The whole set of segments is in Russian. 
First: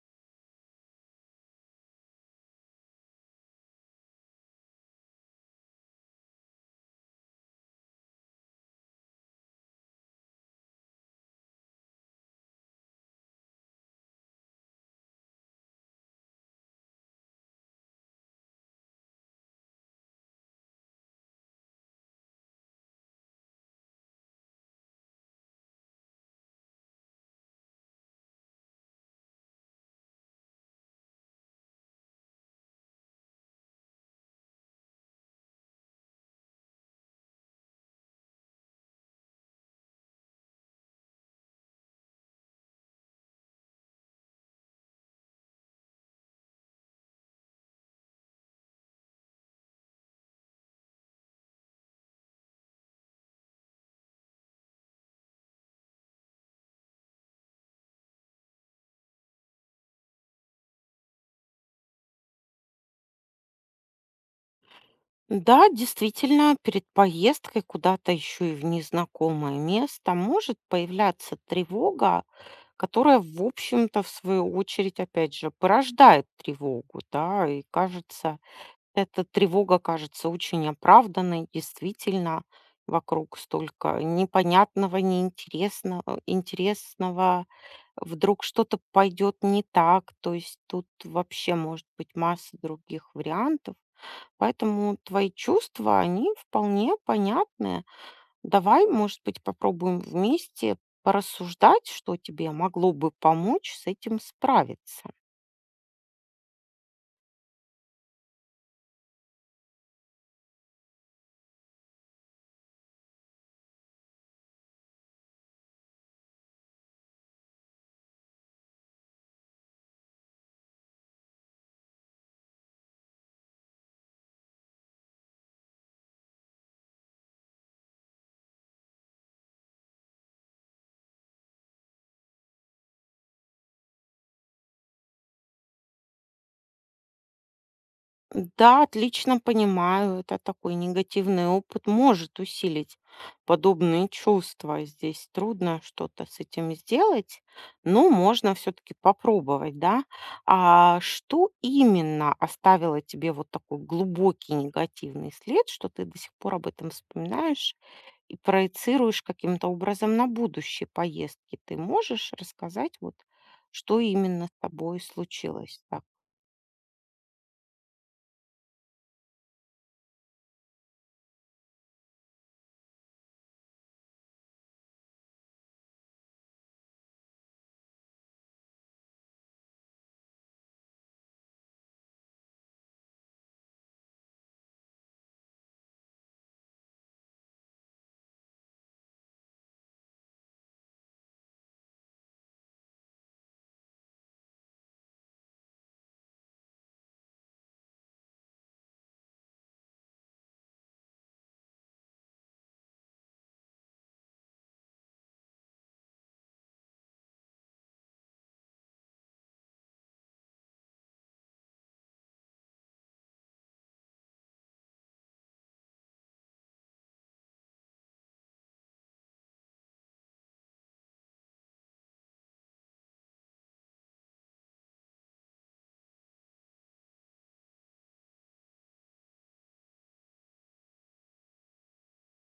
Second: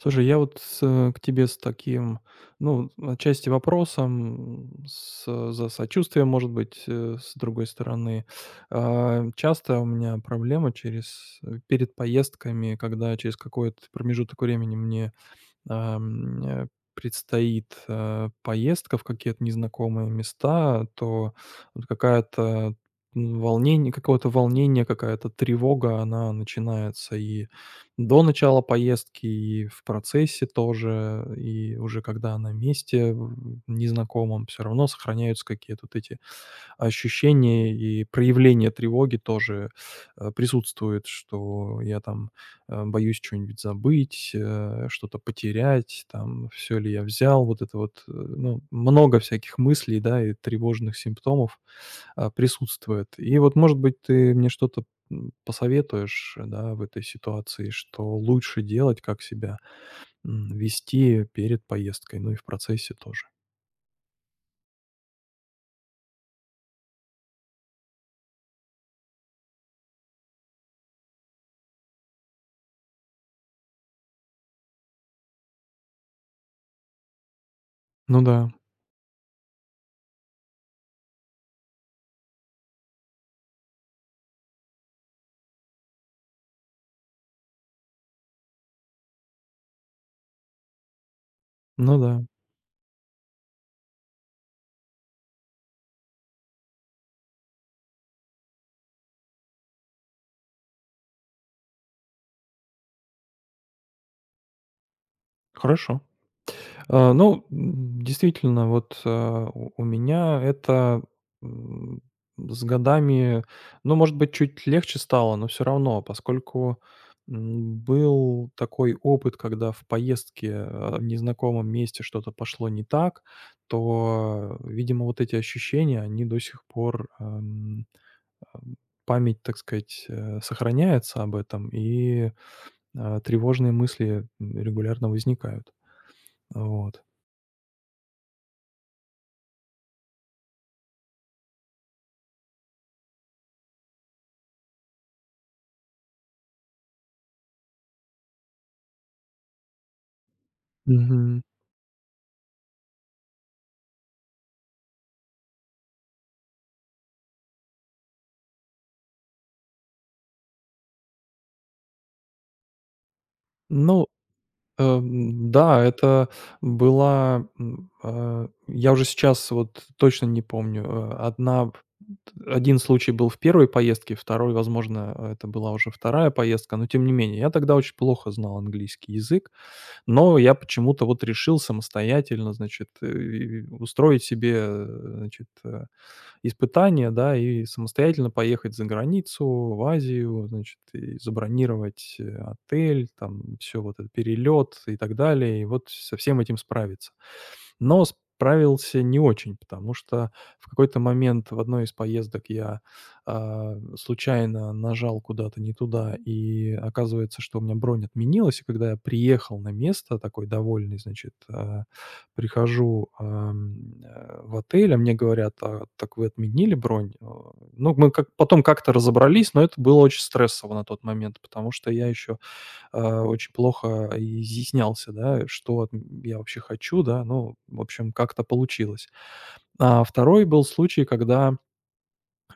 Слушай, я вот с, к тебе с таким, ну, отчасти вопросом, с, за сочувствием, может быть, с другой стороны. Часто у меня проблема через, перед поездками, когда через какой-то промежуток времени мне ам, э, предстоит, поездка в какие-то незнакомые места, то вот волнение, какое-то волнение, какая-то тревога, она начинается и до начала поездки, и в процессе тоже, и уже когда на месте в незнакомом, всё равно сохраняются какие-то вот эти ощущение и проявление тревоги тоже, присутствует, что я там, боюсь чё-нибудь забыть, что-то потерять, там, все ли я взял. Вот это вот, ну, много всяких мыслей, да, и тревожных симптомов, присутствует. И вот, может быть, ты мне что-то, посоветуешь, да, в этой ситуации, что лучше делать, как себя, вести перед поездкой, ну и в процессе тоже. Да, действительно, перед поездкой куда-то еще и в незнакомое место может появляться тревога, которая, в общем-то, в свою очередь, опять же, порождает тревогу, да, и Ну кажется, да, эта тревога кажется очень оправданной, действительно, вокруг столько непонятного, неинтересного, интересного, вдруг что-то пойдет не так, то есть тут вообще может ну быть да. масса других вариантов. Поэтому твои чувства, они вполне понятны. Давай, может быть, попробуем вместе порассуждать, что тебе могло бы помочь с этим справиться. Хорошо. Ну, действительно, вот, у меня это, м, с годами, ну, может быть, чуть легче стало, но все равно, поскольку, был такой опыт, когда в поездке, в незнакомом месте что-то пошло не так, то, видимо, вот эти ощущения, они до сих пор, ам, память, так сказать, сохраняется об этом, и, тревожные мысли, регулярно возникают. Вот. Да, отлично понимаю, это такой негативный опыт может усилить подобные чувства. Здесь трудно что-то с этим сделать, но можно все-таки попробовать, да. А что именно оставило тебе вот такой глубокий негативный след, что ты до сих пор об этом вспоминаешь и проецируешь каким-то образом на будущие поездки? Ты можешь рассказать вот, что Ну, именно с тобой случилось? да, Так, это была, я уже сейчас вот точно не помню. Э, одна п Один случай был в первой поездке, второй, возможно, это была уже вторая поездка, но тем не менее. Я тогда очень плохо знал английский язык, но я почему-то вот решил самостоятельно, значит, устроить себе, значит, э испытания, да, и самостоятельно поехать за границу, в Азию, значит, и забронировать, отель, там все вот это, перелет и так далее, и вот со всем этим справиться. Но справился не очень, потому что в какой-то момент в одной из поездок я случайно нажал куда-то не туда, и оказывается, что у меня бронь отменилась. И когда я приехал на место такой довольный, прихожу, в отель, а мне говорят: "А, так вы отменили бронь". Ну, мы как потом как-то разобрались, но это было очень стрессово на тот момент, потому что я еще очень плохо изъяснялся, да, что я вообще хочу, да. Ну, в общем, как-то получилось. А 2-й был случай, когда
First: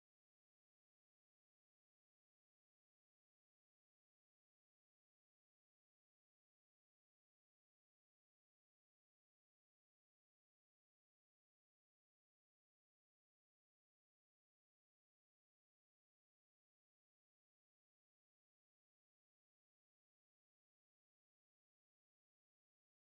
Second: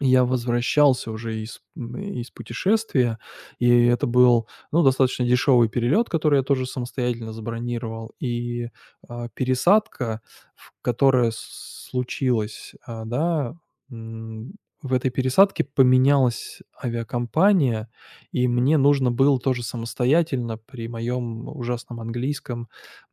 я возвращался уже из путешествия, и это был, ну, достаточно дешевый перелет, который я тоже самостоятельно забронировал. И, пересадка, в которая с случилась, м, в этой пересадке поменялась авиакомпания, и мне нужно было тоже самостоятельно при моем ужасном английском,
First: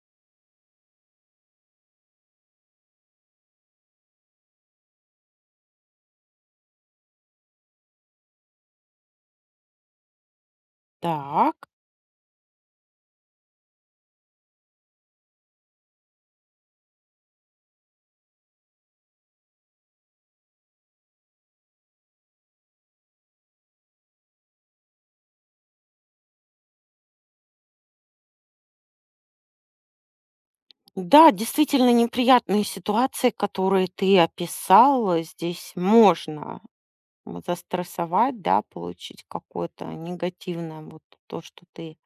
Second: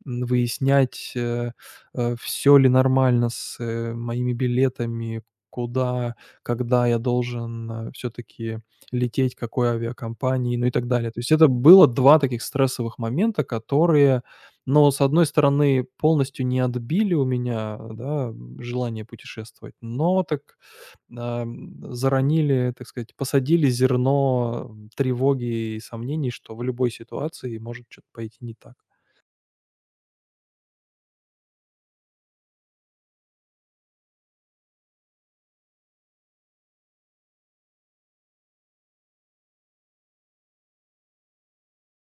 выяснять, э, ли нормально с, моими билетами, куда когда я должен, все-таки лететь, какой авиакомпании, ну и так далее. То есть это так. было 2 таких стрессовых момента, которые, но с одной стороны, полностью не отбили у меня, да, желание путешествовать, но так, заронили, так сказать, посадили зерно, тревоги и сомнений, что в любой ситуации может что то пойти не так. Да, действительно неприятные ситуации, которые ты описал. Здесь можно застрессовать, да, получить какое-то негативное, вот то, что ты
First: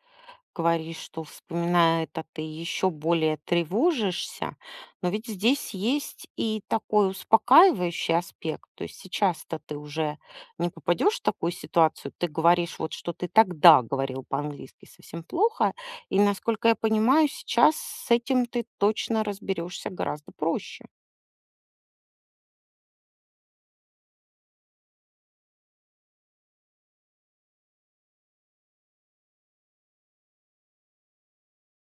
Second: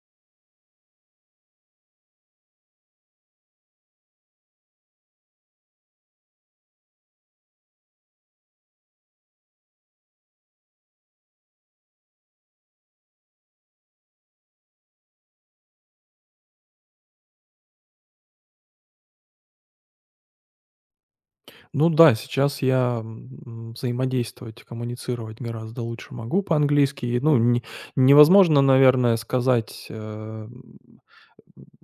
говоришь, что, вспоминая это, ты еще более тревожишься. Но ведь здесь есть и такой успокаивающий аспект. То есть сейчас-то ты уже не попадешь в такую ситуацию. Ты говоришь, вот что ты тогда говорил по-английски совсем плохо. И, насколько я понимаю, сейчас с этим ты точно разберешься гораздо проще. Ну да, сейчас я взаимодействовать, коммуницировать гораздо лучше могу по-английски. И, ну, не невозможно, наверное, сказать,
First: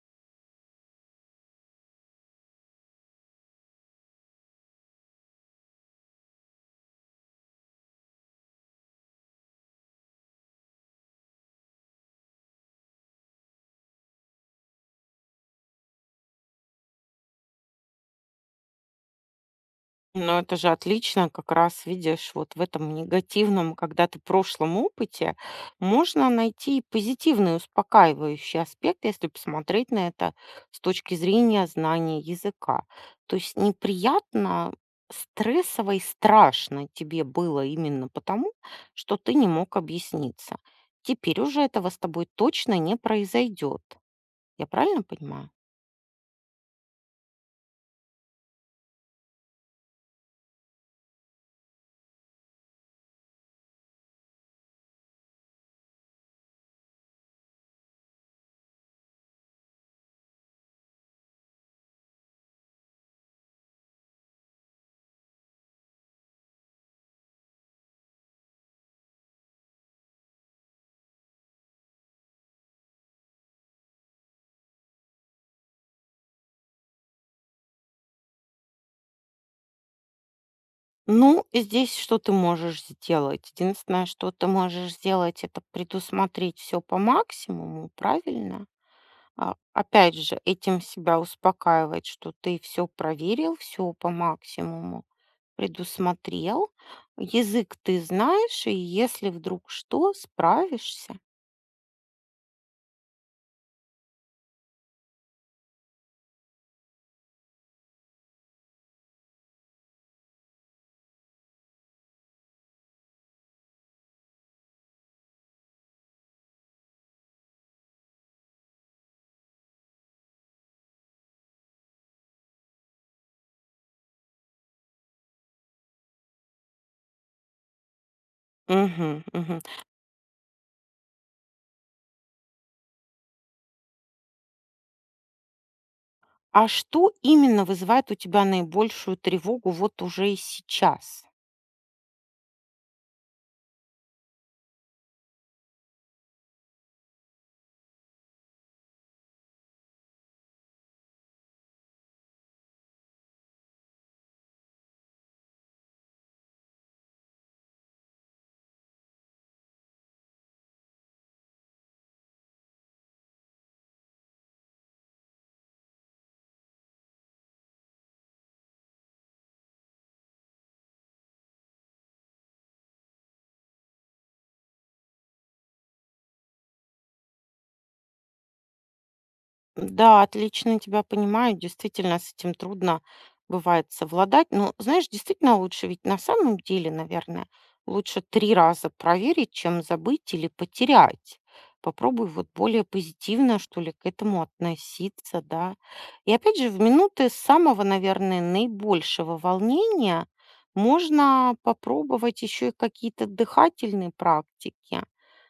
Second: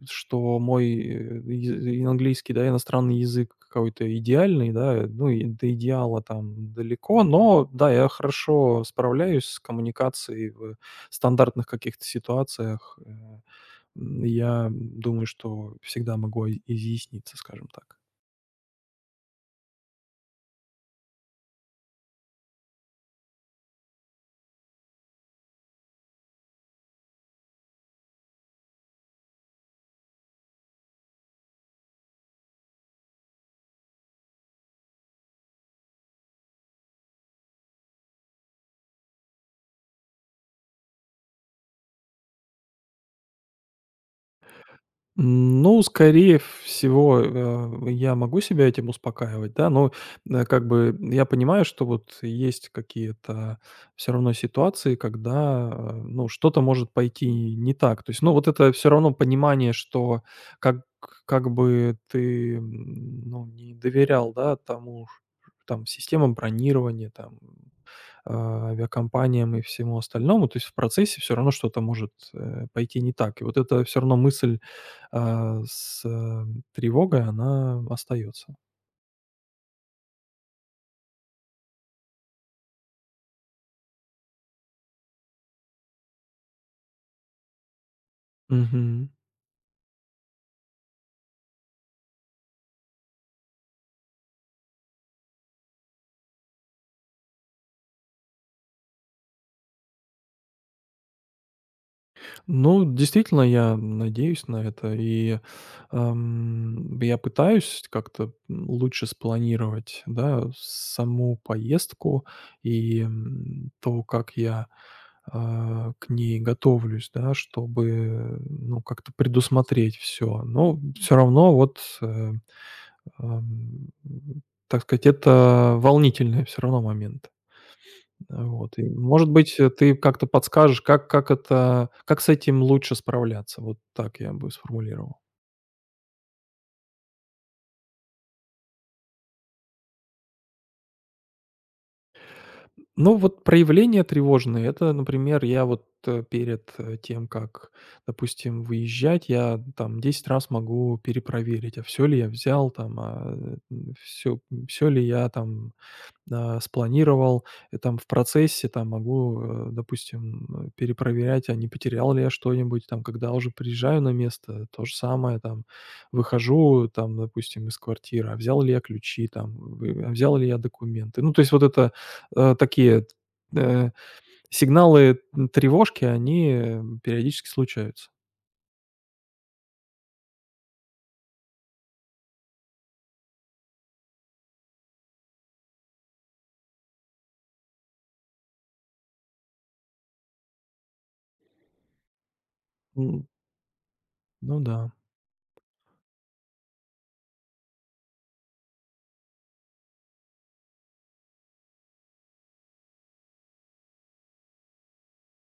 что мой, э, английский, да, иностранный язык какой-то идеальный, да, ну, и до идеала там далеко, но да, я хорошо справляюсь с коммуникацией в стандартных каких-то ситуациях. Я думаю, что всегда могу и изъясниться, скажем так. Но это же отлично, как раз видишь, вот в этом негативном, когда ты прошлом опыте, можно найти и позитивный, успокаивающий аспект, если посмотреть на это с точки зрения знания языка. То есть неприятно, стрессово и страшно тебе было именно потому, что ты не мог объясниться. Теперь уже этого с тобой точно не произойдет. Я правильно понимаю? Ну, скорее всего, я могу себя этим успокаивать, да, но, как бы я понимаю, что вот есть какие-то все равно ситуации, когда, ну, что-то может пойти не так. То есть, ну, вот это все равно понимание, что как как бы ты, ну, не доверял, да, тому ж там системам бронирования, там авиакомпаниям и всему остальному. То есть в процессе все равно что-то может, пойти не так. И вот эта все равно мысль, с тревогой, она остается. Ну, здесь что ты можешь сделать? Единственное, что ты можешь сделать, это предусмотреть все по максимуму, правильно? А, опять же, этим себя успокаивать, что ты все проверил, все по максимуму предусмотрел. Язык ты знаешь, и если вдруг что, справишься. Ну, действительно, я надеюсь на это, и, я пытаюсь как-то, лучше спланировать, да, саму поездку и, то, как я к ней готовлюсь, да, чтобы, ну, как-то предусмотреть все. Но все равно вот, ам, так сказать, это волнительные все равно моменты. Вот. И, Мгм, может быть, мгм. Ты как-то подскажешь, как с этим лучше справляться? Вот так я бы сформулировал. А что именно вызывает у тебя наибольшую тревогу вот уже и сейчас? Ну, вот проявления тревожные- это, например, я вот, перед, тем, как, допустим, выезжать, я там 10 раз могу перепроверить, а все ли я взял там, все всё ли я там спланировал, и там в процессе там могу, допустим, перепроверять, а не потерял ли я что-нибудь. Там, когда уже приезжаю на место, то же самое, там, выхожу, там, допустим, из квартиры, а взял ли я ключи, там, взял ли я документы. Ну, то есть вот это такие э, сигналы тревожки, они периодически случаются. Да, отлично тебя понимаю. Действительно, с этим трудно бывает совладать. Но, знаешь, действительно лучше, ведь на самом деле, наверное, лучше 3 раза проверить, чем забыть или потерять. Попробуй вот более М. позитивно, что ли, к этому Ну да. относиться, да. И опять же, в минуты самого, наверное, наибольшего волнения можно попробовать еще и какие-то дыхательные практики.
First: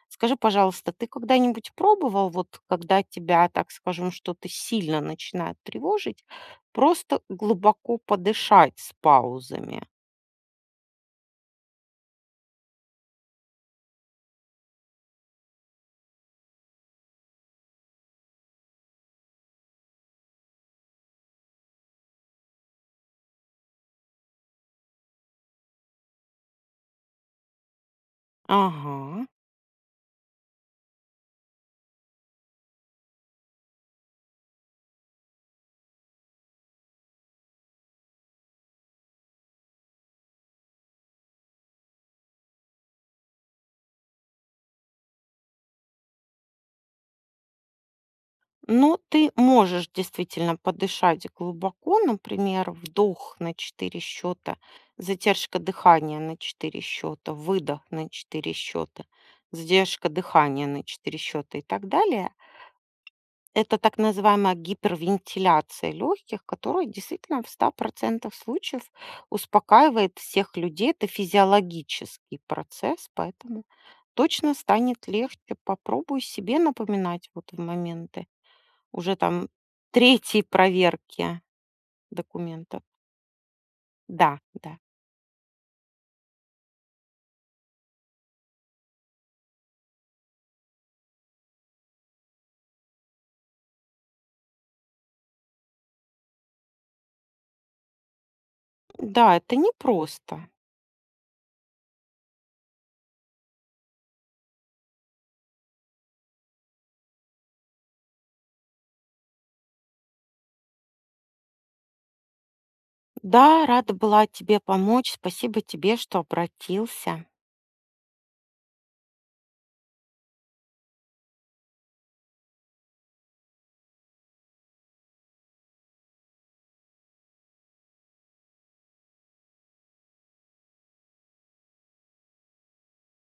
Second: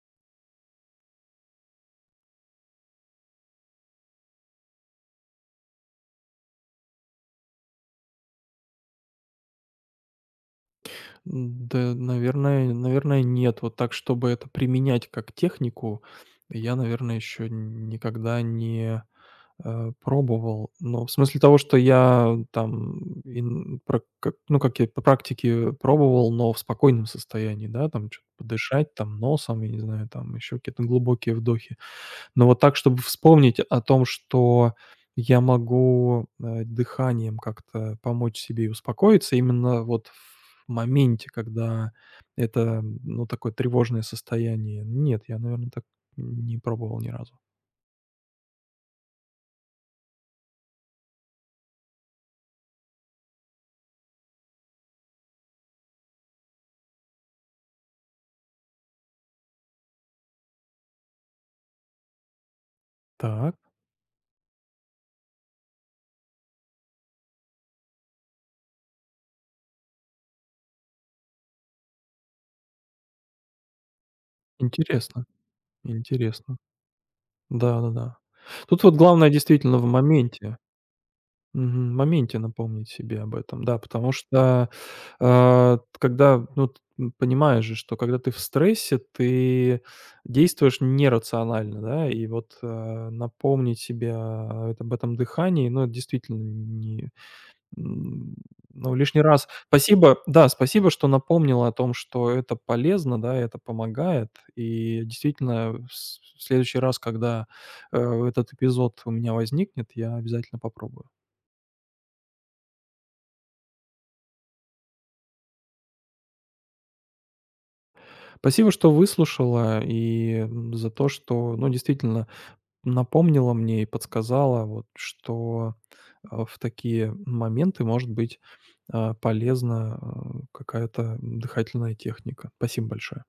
Скажи, пожалуйста, ты когда-нибудь пробовал, вот когда тебя, так скажем, что-то сильно начинает тревожить, просто глубоко подышать с паузами? Да, наверное, нет. Вот так, чтобы это применять как технику, я, наверное, еще никогда не пробовал. Но в смысле того, что я там ин прак как ну, как я по практике пробовал, но в спокойном состоянии, да, там что то подышать там Ага. носом, я не знаю, там еще какие-то глубокие вдохи. Но вот так, чтобы вспомнить о том, что я могу, дыханием как-то помочь себе и успокоиться именно вот в моменте, когда это, ну, такое тревожное состояние. Нет, я, наверное, так не пробовал ни разу. Ну, ты можешь действительно подышать глубоко, например, вдох на 4 счета, задержка дыхания на 4 счета, выдох на 4 счета, задержка дыхания на 4 счета и так далее. Так, Это так называемая гипервентиляция легких, которая действительно в 100% случаев успокаивает всех людей. Это физиологический процесс, поэтому точно станет интересно легче. Попробуй интересно. себе напоминать вот в Да-да-да. моменты Тут вот уже главное там действительно в третьей моменте. проверки Мгм. В моменте документов. напомнить себе об этом, да, потому Да, что, да. Когда, ну, понимаешь же, что когда ты в стрессе, ты действуешь нерационально, да, и вот, напомнить себе, об этом дыхании, ну, это действительно не, м, ну, лишний Да, раз. это Спасибо, непросто. да, спасибо, что напомнила о том, что это полезно, да, это помогает. И действительно, в с в следующий раз, когда, э, этот эпизод у меня возникнет, я обязательно попробую. Да, рада была тебе помочь. Спасибо тебе, что обратился. Спасибо, что выслушала и за то, что, ну, действительно напомнила мне и подсказала, вот, что в такие моменты может быть полезна какая-то дыхательная техника. Спасибо большое.